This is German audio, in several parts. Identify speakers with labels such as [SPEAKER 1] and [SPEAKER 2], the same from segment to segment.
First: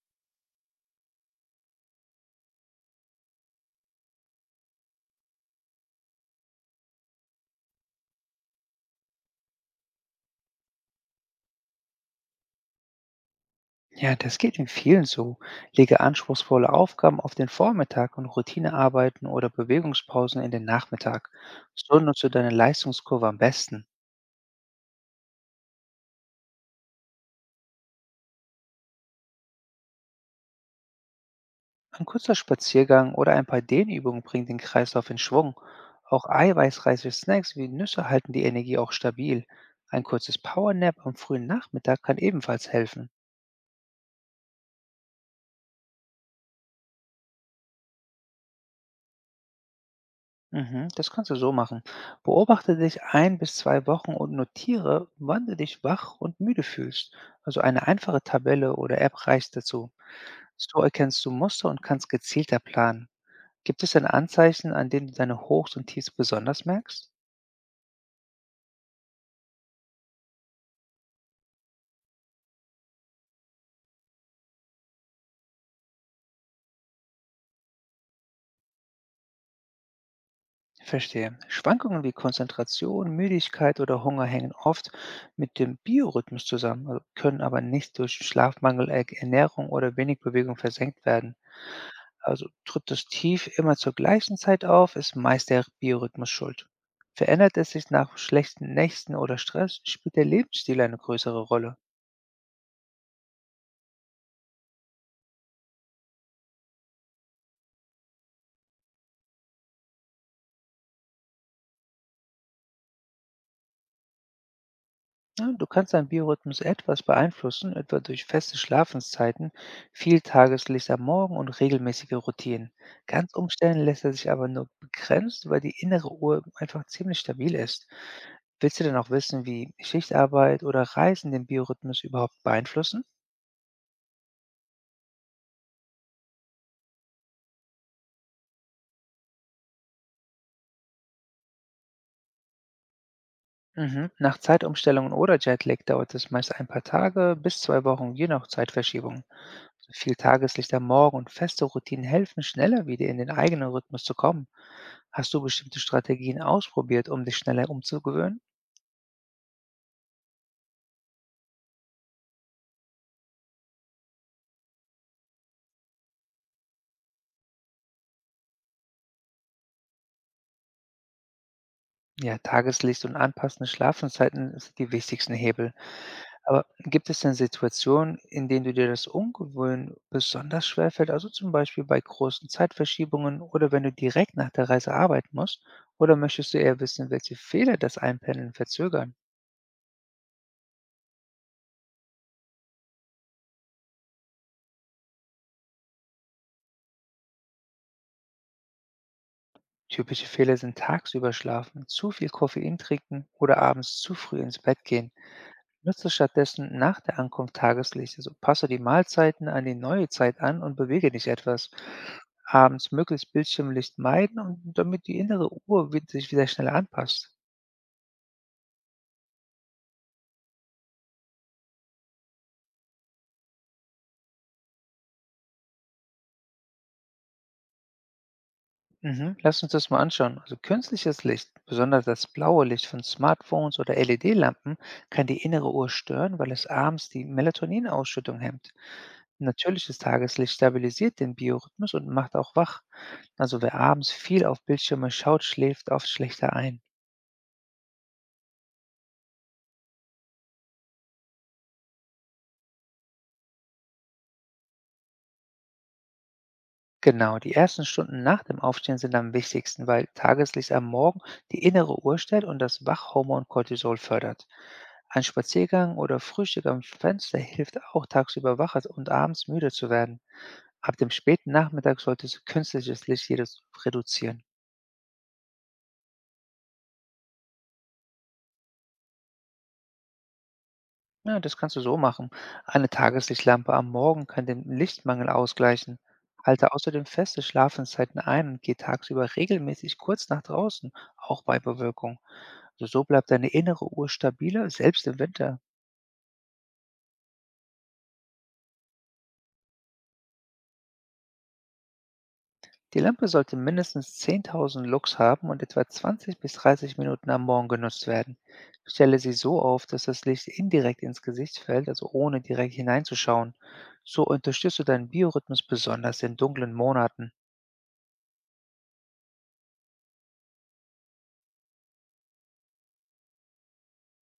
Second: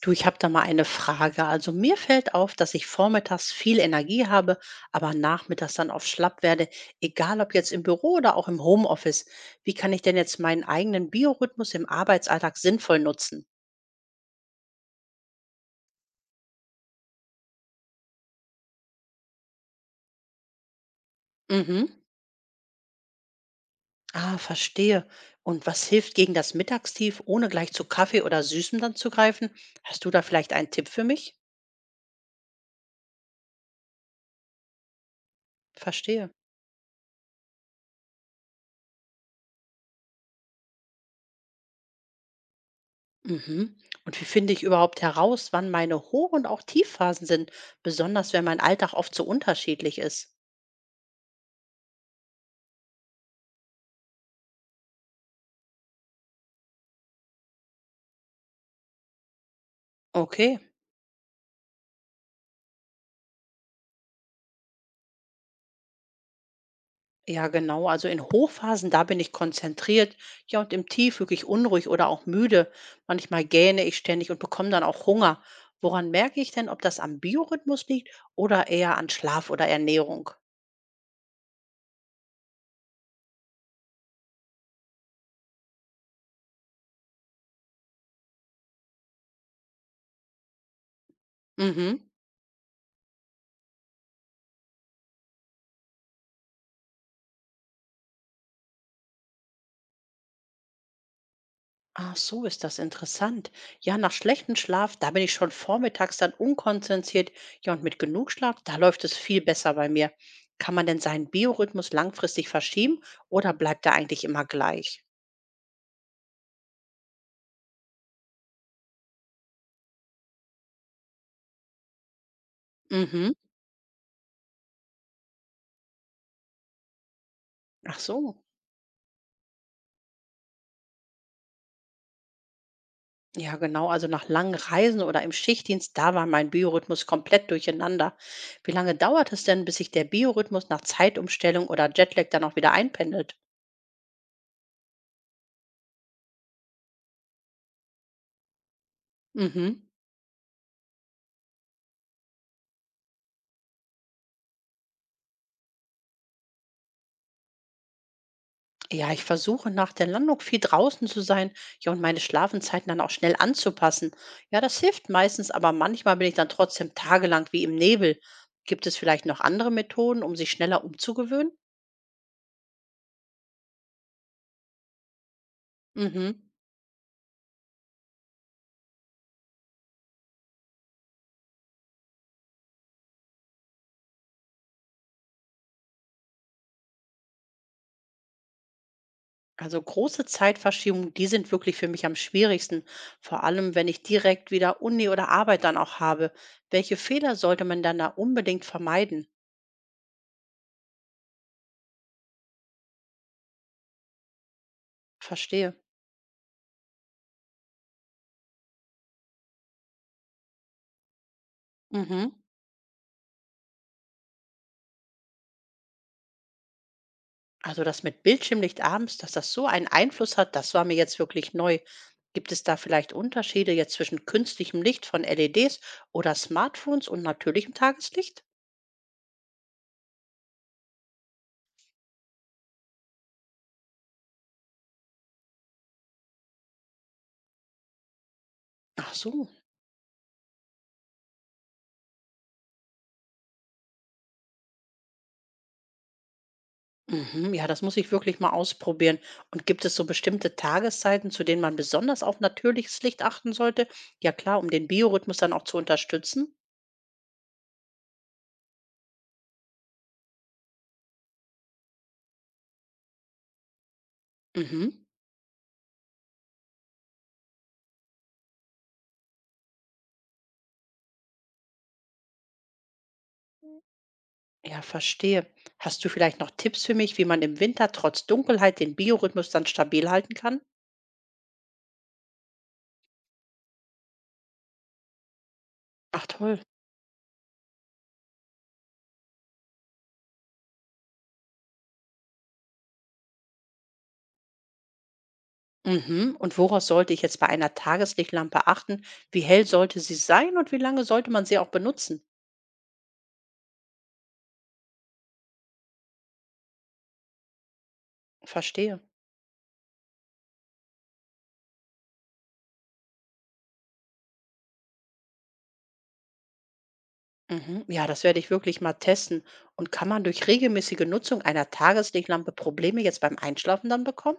[SPEAKER 1] Du, ich habe da mal eine Frage. Also mir fällt auf, dass ich vormittags viel Energie habe, aber nachmittags dann oft schlapp werde, egal ob jetzt im Büro oder auch im Homeoffice. Wie kann ich denn jetzt meinen eigenen Biorhythmus im Arbeitsalltag sinnvoll nutzen?
[SPEAKER 2] Ja, das geht in vielen so. Lege anspruchsvolle Aufgaben auf den Vormittag und Routinearbeiten oder Bewegungspausen in den Nachmittag.
[SPEAKER 1] Mhm.
[SPEAKER 2] So nutzt du deine Leistungskurve am besten.
[SPEAKER 1] Ah, verstehe. Und was hilft gegen das Mittagstief, ohne gleich zu Kaffee oder Süßem dann zu greifen? Hast du da vielleicht einen Tipp für mich?
[SPEAKER 2] Ein kurzer Spaziergang oder ein paar Dehnübungen bringt den Kreislauf in Schwung. Auch
[SPEAKER 1] Verstehe.
[SPEAKER 2] eiweißreiche Snacks wie Nüsse halten die Energie auch stabil. Ein kurzes Powernap am frühen Nachmittag kann ebenfalls helfen.
[SPEAKER 1] Mhm. Und wie finde ich überhaupt heraus, wann meine Hoch- und auch Tiefphasen sind, besonders wenn mein Alltag oft so unterschiedlich ist?
[SPEAKER 2] Mhm, das kannst du so machen. Beobachte dich ein bis zwei Wochen und notiere, wann du dich wach und müde fühlst. Also eine einfache Tabelle oder App reicht dazu.
[SPEAKER 1] Okay,
[SPEAKER 2] So erkennst du Muster und kannst gezielter planen. Gibt es denn Anzeichen, an denen du deine Hochs und Tiefs besonders merkst?
[SPEAKER 1] ja genau. Also in Hochphasen, da bin ich konzentriert. Ja, und im Tief wirklich unruhig oder auch müde. Manchmal gähne ich ständig und bekomme dann auch Hunger. Woran merke ich denn, ob das am Biorhythmus liegt oder eher an Schlaf oder Ernährung?
[SPEAKER 2] Verstehe. Schwankungen wie Konzentration, Müdigkeit oder Hunger hängen oft mit dem Biorhythmus zusammen, also können aber nicht durch Schlafmangel, Ernährung oder wenig Bewegung versenkt werden.
[SPEAKER 1] Mhm.
[SPEAKER 2] Also tritt das Tief immer zur gleichen Zeit auf, ist meist der Biorhythmus schuld. Verändert es sich nach schlechten Nächten oder Stress, spielt der Lebensstil eine größere Rolle.
[SPEAKER 1] Ach so, ist das interessant. Ja, nach schlechtem Schlaf, da bin ich schon vormittags dann unkonzentriert. Ja, und mit genug Schlaf, da läuft es viel besser bei mir. Kann man denn seinen Biorhythmus langfristig verschieben oder bleibt er eigentlich immer gleich?
[SPEAKER 2] Ja, du kannst deinen Biorhythmus etwas beeinflussen, etwa durch feste Schlafenszeiten, viel Tageslicht am Morgen und regelmäßige Routinen.
[SPEAKER 1] Mhm.
[SPEAKER 2] Ganz umstellen lässt er sich aber nur begrenzt, weil die innere Uhr einfach ziemlich stabil ist.
[SPEAKER 1] Ach so.
[SPEAKER 2] Willst du denn auch wissen, wie Schichtarbeit oder Reisen den Biorhythmus überhaupt beeinflussen?
[SPEAKER 1] Ja, genau. Also nach langen Reisen oder im Schichtdienst, da war mein Biorhythmus komplett durcheinander. Wie lange dauert es denn, bis sich der Biorhythmus nach Zeitumstellung oder Jetlag dann auch wieder einpendelt?
[SPEAKER 2] Mhm. Nach Zeitumstellungen oder Jetlag dauert es meist ein paar Tage bis zwei Wochen, je nach Zeitverschiebung.
[SPEAKER 1] Mhm.
[SPEAKER 2] So viel Tageslicht am Morgen und feste Routinen helfen, schneller wieder in den eigenen Rhythmus zu kommen. Hast du bestimmte Strategien ausprobiert, um dich schneller umzugewöhnen?
[SPEAKER 1] Ja, ich versuche nach der Landung viel draußen zu sein, ja, und meine Schlafenzeiten dann auch schnell anzupassen. Ja, das hilft meistens, aber manchmal bin ich dann trotzdem tagelang wie im Nebel. Gibt es vielleicht noch andere Methoden, um sich schneller umzugewöhnen?
[SPEAKER 2] Ja, Tageslicht und anpassende Schlafenszeiten sind die wichtigsten Hebel.
[SPEAKER 1] Mhm.
[SPEAKER 2] Aber gibt es denn Situationen, in denen du dir das Umgewöhnen besonders schwerfällt? Also zum Beispiel bei großen Zeitverschiebungen oder wenn du direkt nach der Reise arbeiten musst? Oder möchtest du eher wissen, welche Fehler das Einpendeln verzögern?
[SPEAKER 1] Also große Zeitverschiebungen, die sind wirklich für mich am schwierigsten. Vor allem, wenn ich direkt wieder Uni oder Arbeit dann auch habe. Welche Fehler sollte man dann da unbedingt vermeiden?
[SPEAKER 2] Typische Fehler sind tagsüber schlafen, zu viel Koffein trinken oder abends zu früh ins Bett gehen.
[SPEAKER 1] Verstehe.
[SPEAKER 2] Nutze stattdessen nach der Ankunft Tageslicht. Also passe die Mahlzeiten an die neue Zeit an und bewege dich etwas.
[SPEAKER 1] Mhm.
[SPEAKER 2] Abends möglichst Bildschirmlicht meiden, und damit die innere Uhr sich wieder schneller anpasst.
[SPEAKER 1] Also das mit Bildschirmlicht abends, dass das so einen Einfluss hat, das war mir jetzt wirklich neu. Gibt es da vielleicht Unterschiede jetzt zwischen künstlichem Licht von LEDs oder Smartphones und natürlichem Tageslicht?
[SPEAKER 2] Mhm. Lass uns das mal anschauen. Also künstliches Licht, besonders das blaue Licht von Smartphones oder LED-Lampen, kann die innere Uhr stören, weil es abends die Melatoninausschüttung hemmt.
[SPEAKER 1] Ach so.
[SPEAKER 2] Natürliches Tageslicht stabilisiert den Biorhythmus und macht auch wach. Also wer abends viel auf Bildschirme schaut, schläft oft schlechter ein.
[SPEAKER 1] Mhm, ja, das muss ich wirklich mal ausprobieren. Und gibt es so bestimmte Tageszeiten, zu denen man besonders auf natürliches Licht achten sollte? Ja klar, um den Biorhythmus dann auch zu unterstützen.
[SPEAKER 2] Genau, die ersten Stunden nach dem Aufstehen sind am wichtigsten, weil Tageslicht am Morgen die innere Uhr stellt und das Wachhormon Cortisol fördert.
[SPEAKER 1] Mhm.
[SPEAKER 2] Ein Spaziergang oder Frühstück am Fenster hilft auch, tagsüber wach und abends müde zu werden. Ab dem späten Nachmittag solltest du künstliches Licht jedes reduzieren.
[SPEAKER 1] Ja, verstehe. Hast du vielleicht noch Tipps für mich, wie man im Winter trotz Dunkelheit den Biorhythmus dann stabil halten kann?
[SPEAKER 2] Ja, das kannst du so machen. Eine Tageslichtlampe am Morgen kann den Lichtmangel ausgleichen.
[SPEAKER 1] Ach toll.
[SPEAKER 2] Halte außerdem feste Schlafenszeiten ein und geh tagsüber regelmäßig kurz nach draußen, auch bei Bewölkung. Also, so bleibt deine innere Uhr stabiler, selbst im Winter.
[SPEAKER 1] Mhm. Und woraus sollte ich jetzt bei einer Tageslichtlampe achten? Wie hell sollte sie sein und wie lange sollte man sie auch benutzen?
[SPEAKER 2] Die Lampe sollte mindestens 10.000 Lux haben und etwa 20 bis 30 Minuten am Morgen genutzt werden.
[SPEAKER 1] Verstehe.
[SPEAKER 2] Stelle sie so auf, dass das Licht indirekt ins Gesicht fällt, also ohne direkt hineinzuschauen. So unterstützt du deinen Biorhythmus besonders in dunklen Monaten.
[SPEAKER 1] Mhm. Ja, das werde ich wirklich mal testen. Und kann man durch regelmäßige Nutzung einer Tageslichtlampe Probleme jetzt beim Einschlafen dann bekommen?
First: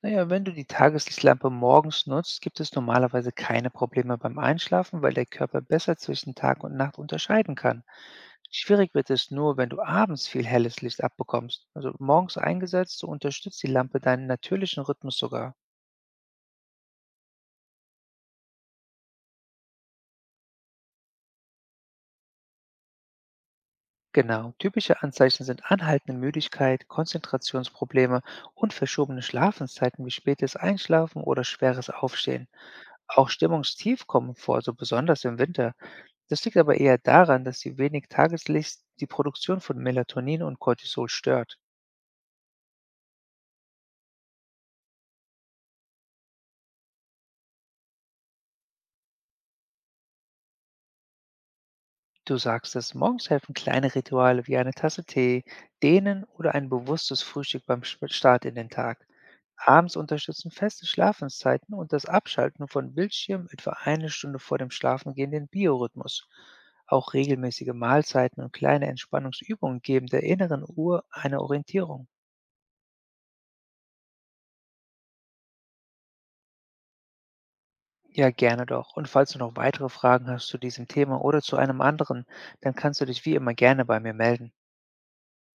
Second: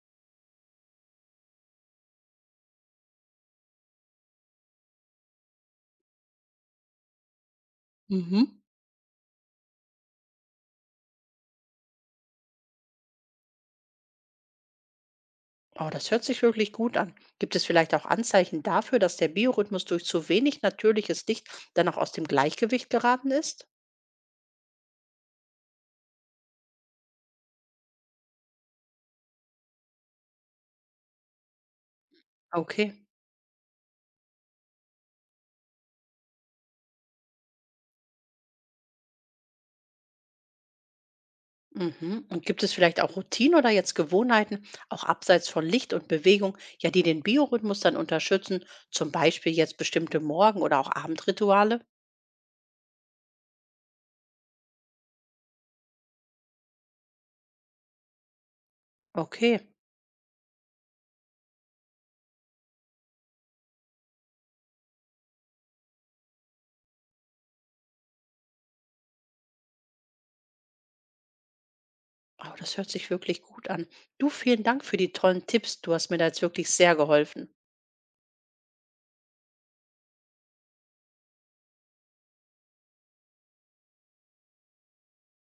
[SPEAKER 2] Naja, wenn du die Tageslichtlampe morgens nutzt, gibt es normalerweise keine Probleme beim Einschlafen, weil der Körper besser zwischen Tag und Nacht unterscheiden kann.
[SPEAKER 1] Mhm.
[SPEAKER 2] Schwierig wird es nur, wenn du abends viel helles Licht abbekommst. Also morgens eingesetzt, so unterstützt die Lampe deinen natürlichen Rhythmus sogar.
[SPEAKER 1] Oh, das hört sich wirklich gut an. Gibt es vielleicht auch Anzeichen dafür, dass der Biorhythmus durch zu wenig natürliches Licht dann auch aus dem Gleichgewicht geraten ist?
[SPEAKER 2] Genau, typische Anzeichen sind anhaltende Müdigkeit, Konzentrationsprobleme und verschobene Schlafenszeiten wie spätes Einschlafen oder schweres Aufstehen.
[SPEAKER 1] Okay.
[SPEAKER 2] Auch Stimmungstief kommen vor, so besonders im Winter. Das liegt aber eher daran, dass die wenig Tageslicht die Produktion von Melatonin und Cortisol stört.
[SPEAKER 1] Mhm. Und gibt es vielleicht auch Routinen oder jetzt Gewohnheiten, auch abseits von Licht und Bewegung, ja, die den Biorhythmus dann unterstützen, zum Beispiel jetzt bestimmte Morgen- oder auch Abendrituale?
[SPEAKER 2] Du sagst es, morgens helfen kleine Rituale wie eine Tasse Tee, Dehnen oder ein bewusstes Frühstück beim Start in den Tag.
[SPEAKER 1] Okay.
[SPEAKER 2] Abends unterstützen feste Schlafenszeiten und das Abschalten von Bildschirmen etwa eine Stunde vor dem Schlafengehen den Biorhythmus. Auch regelmäßige Mahlzeiten und kleine Entspannungsübungen geben der inneren Uhr eine Orientierung.
[SPEAKER 1] Oh, das hört sich wirklich gut an. Du, vielen Dank für die tollen Tipps. Du hast mir da jetzt wirklich sehr geholfen.
[SPEAKER 2] Ja, gerne doch. Und falls du noch weitere Fragen hast zu diesem Thema oder zu einem anderen, dann kannst du dich wie immer gerne bei mir melden.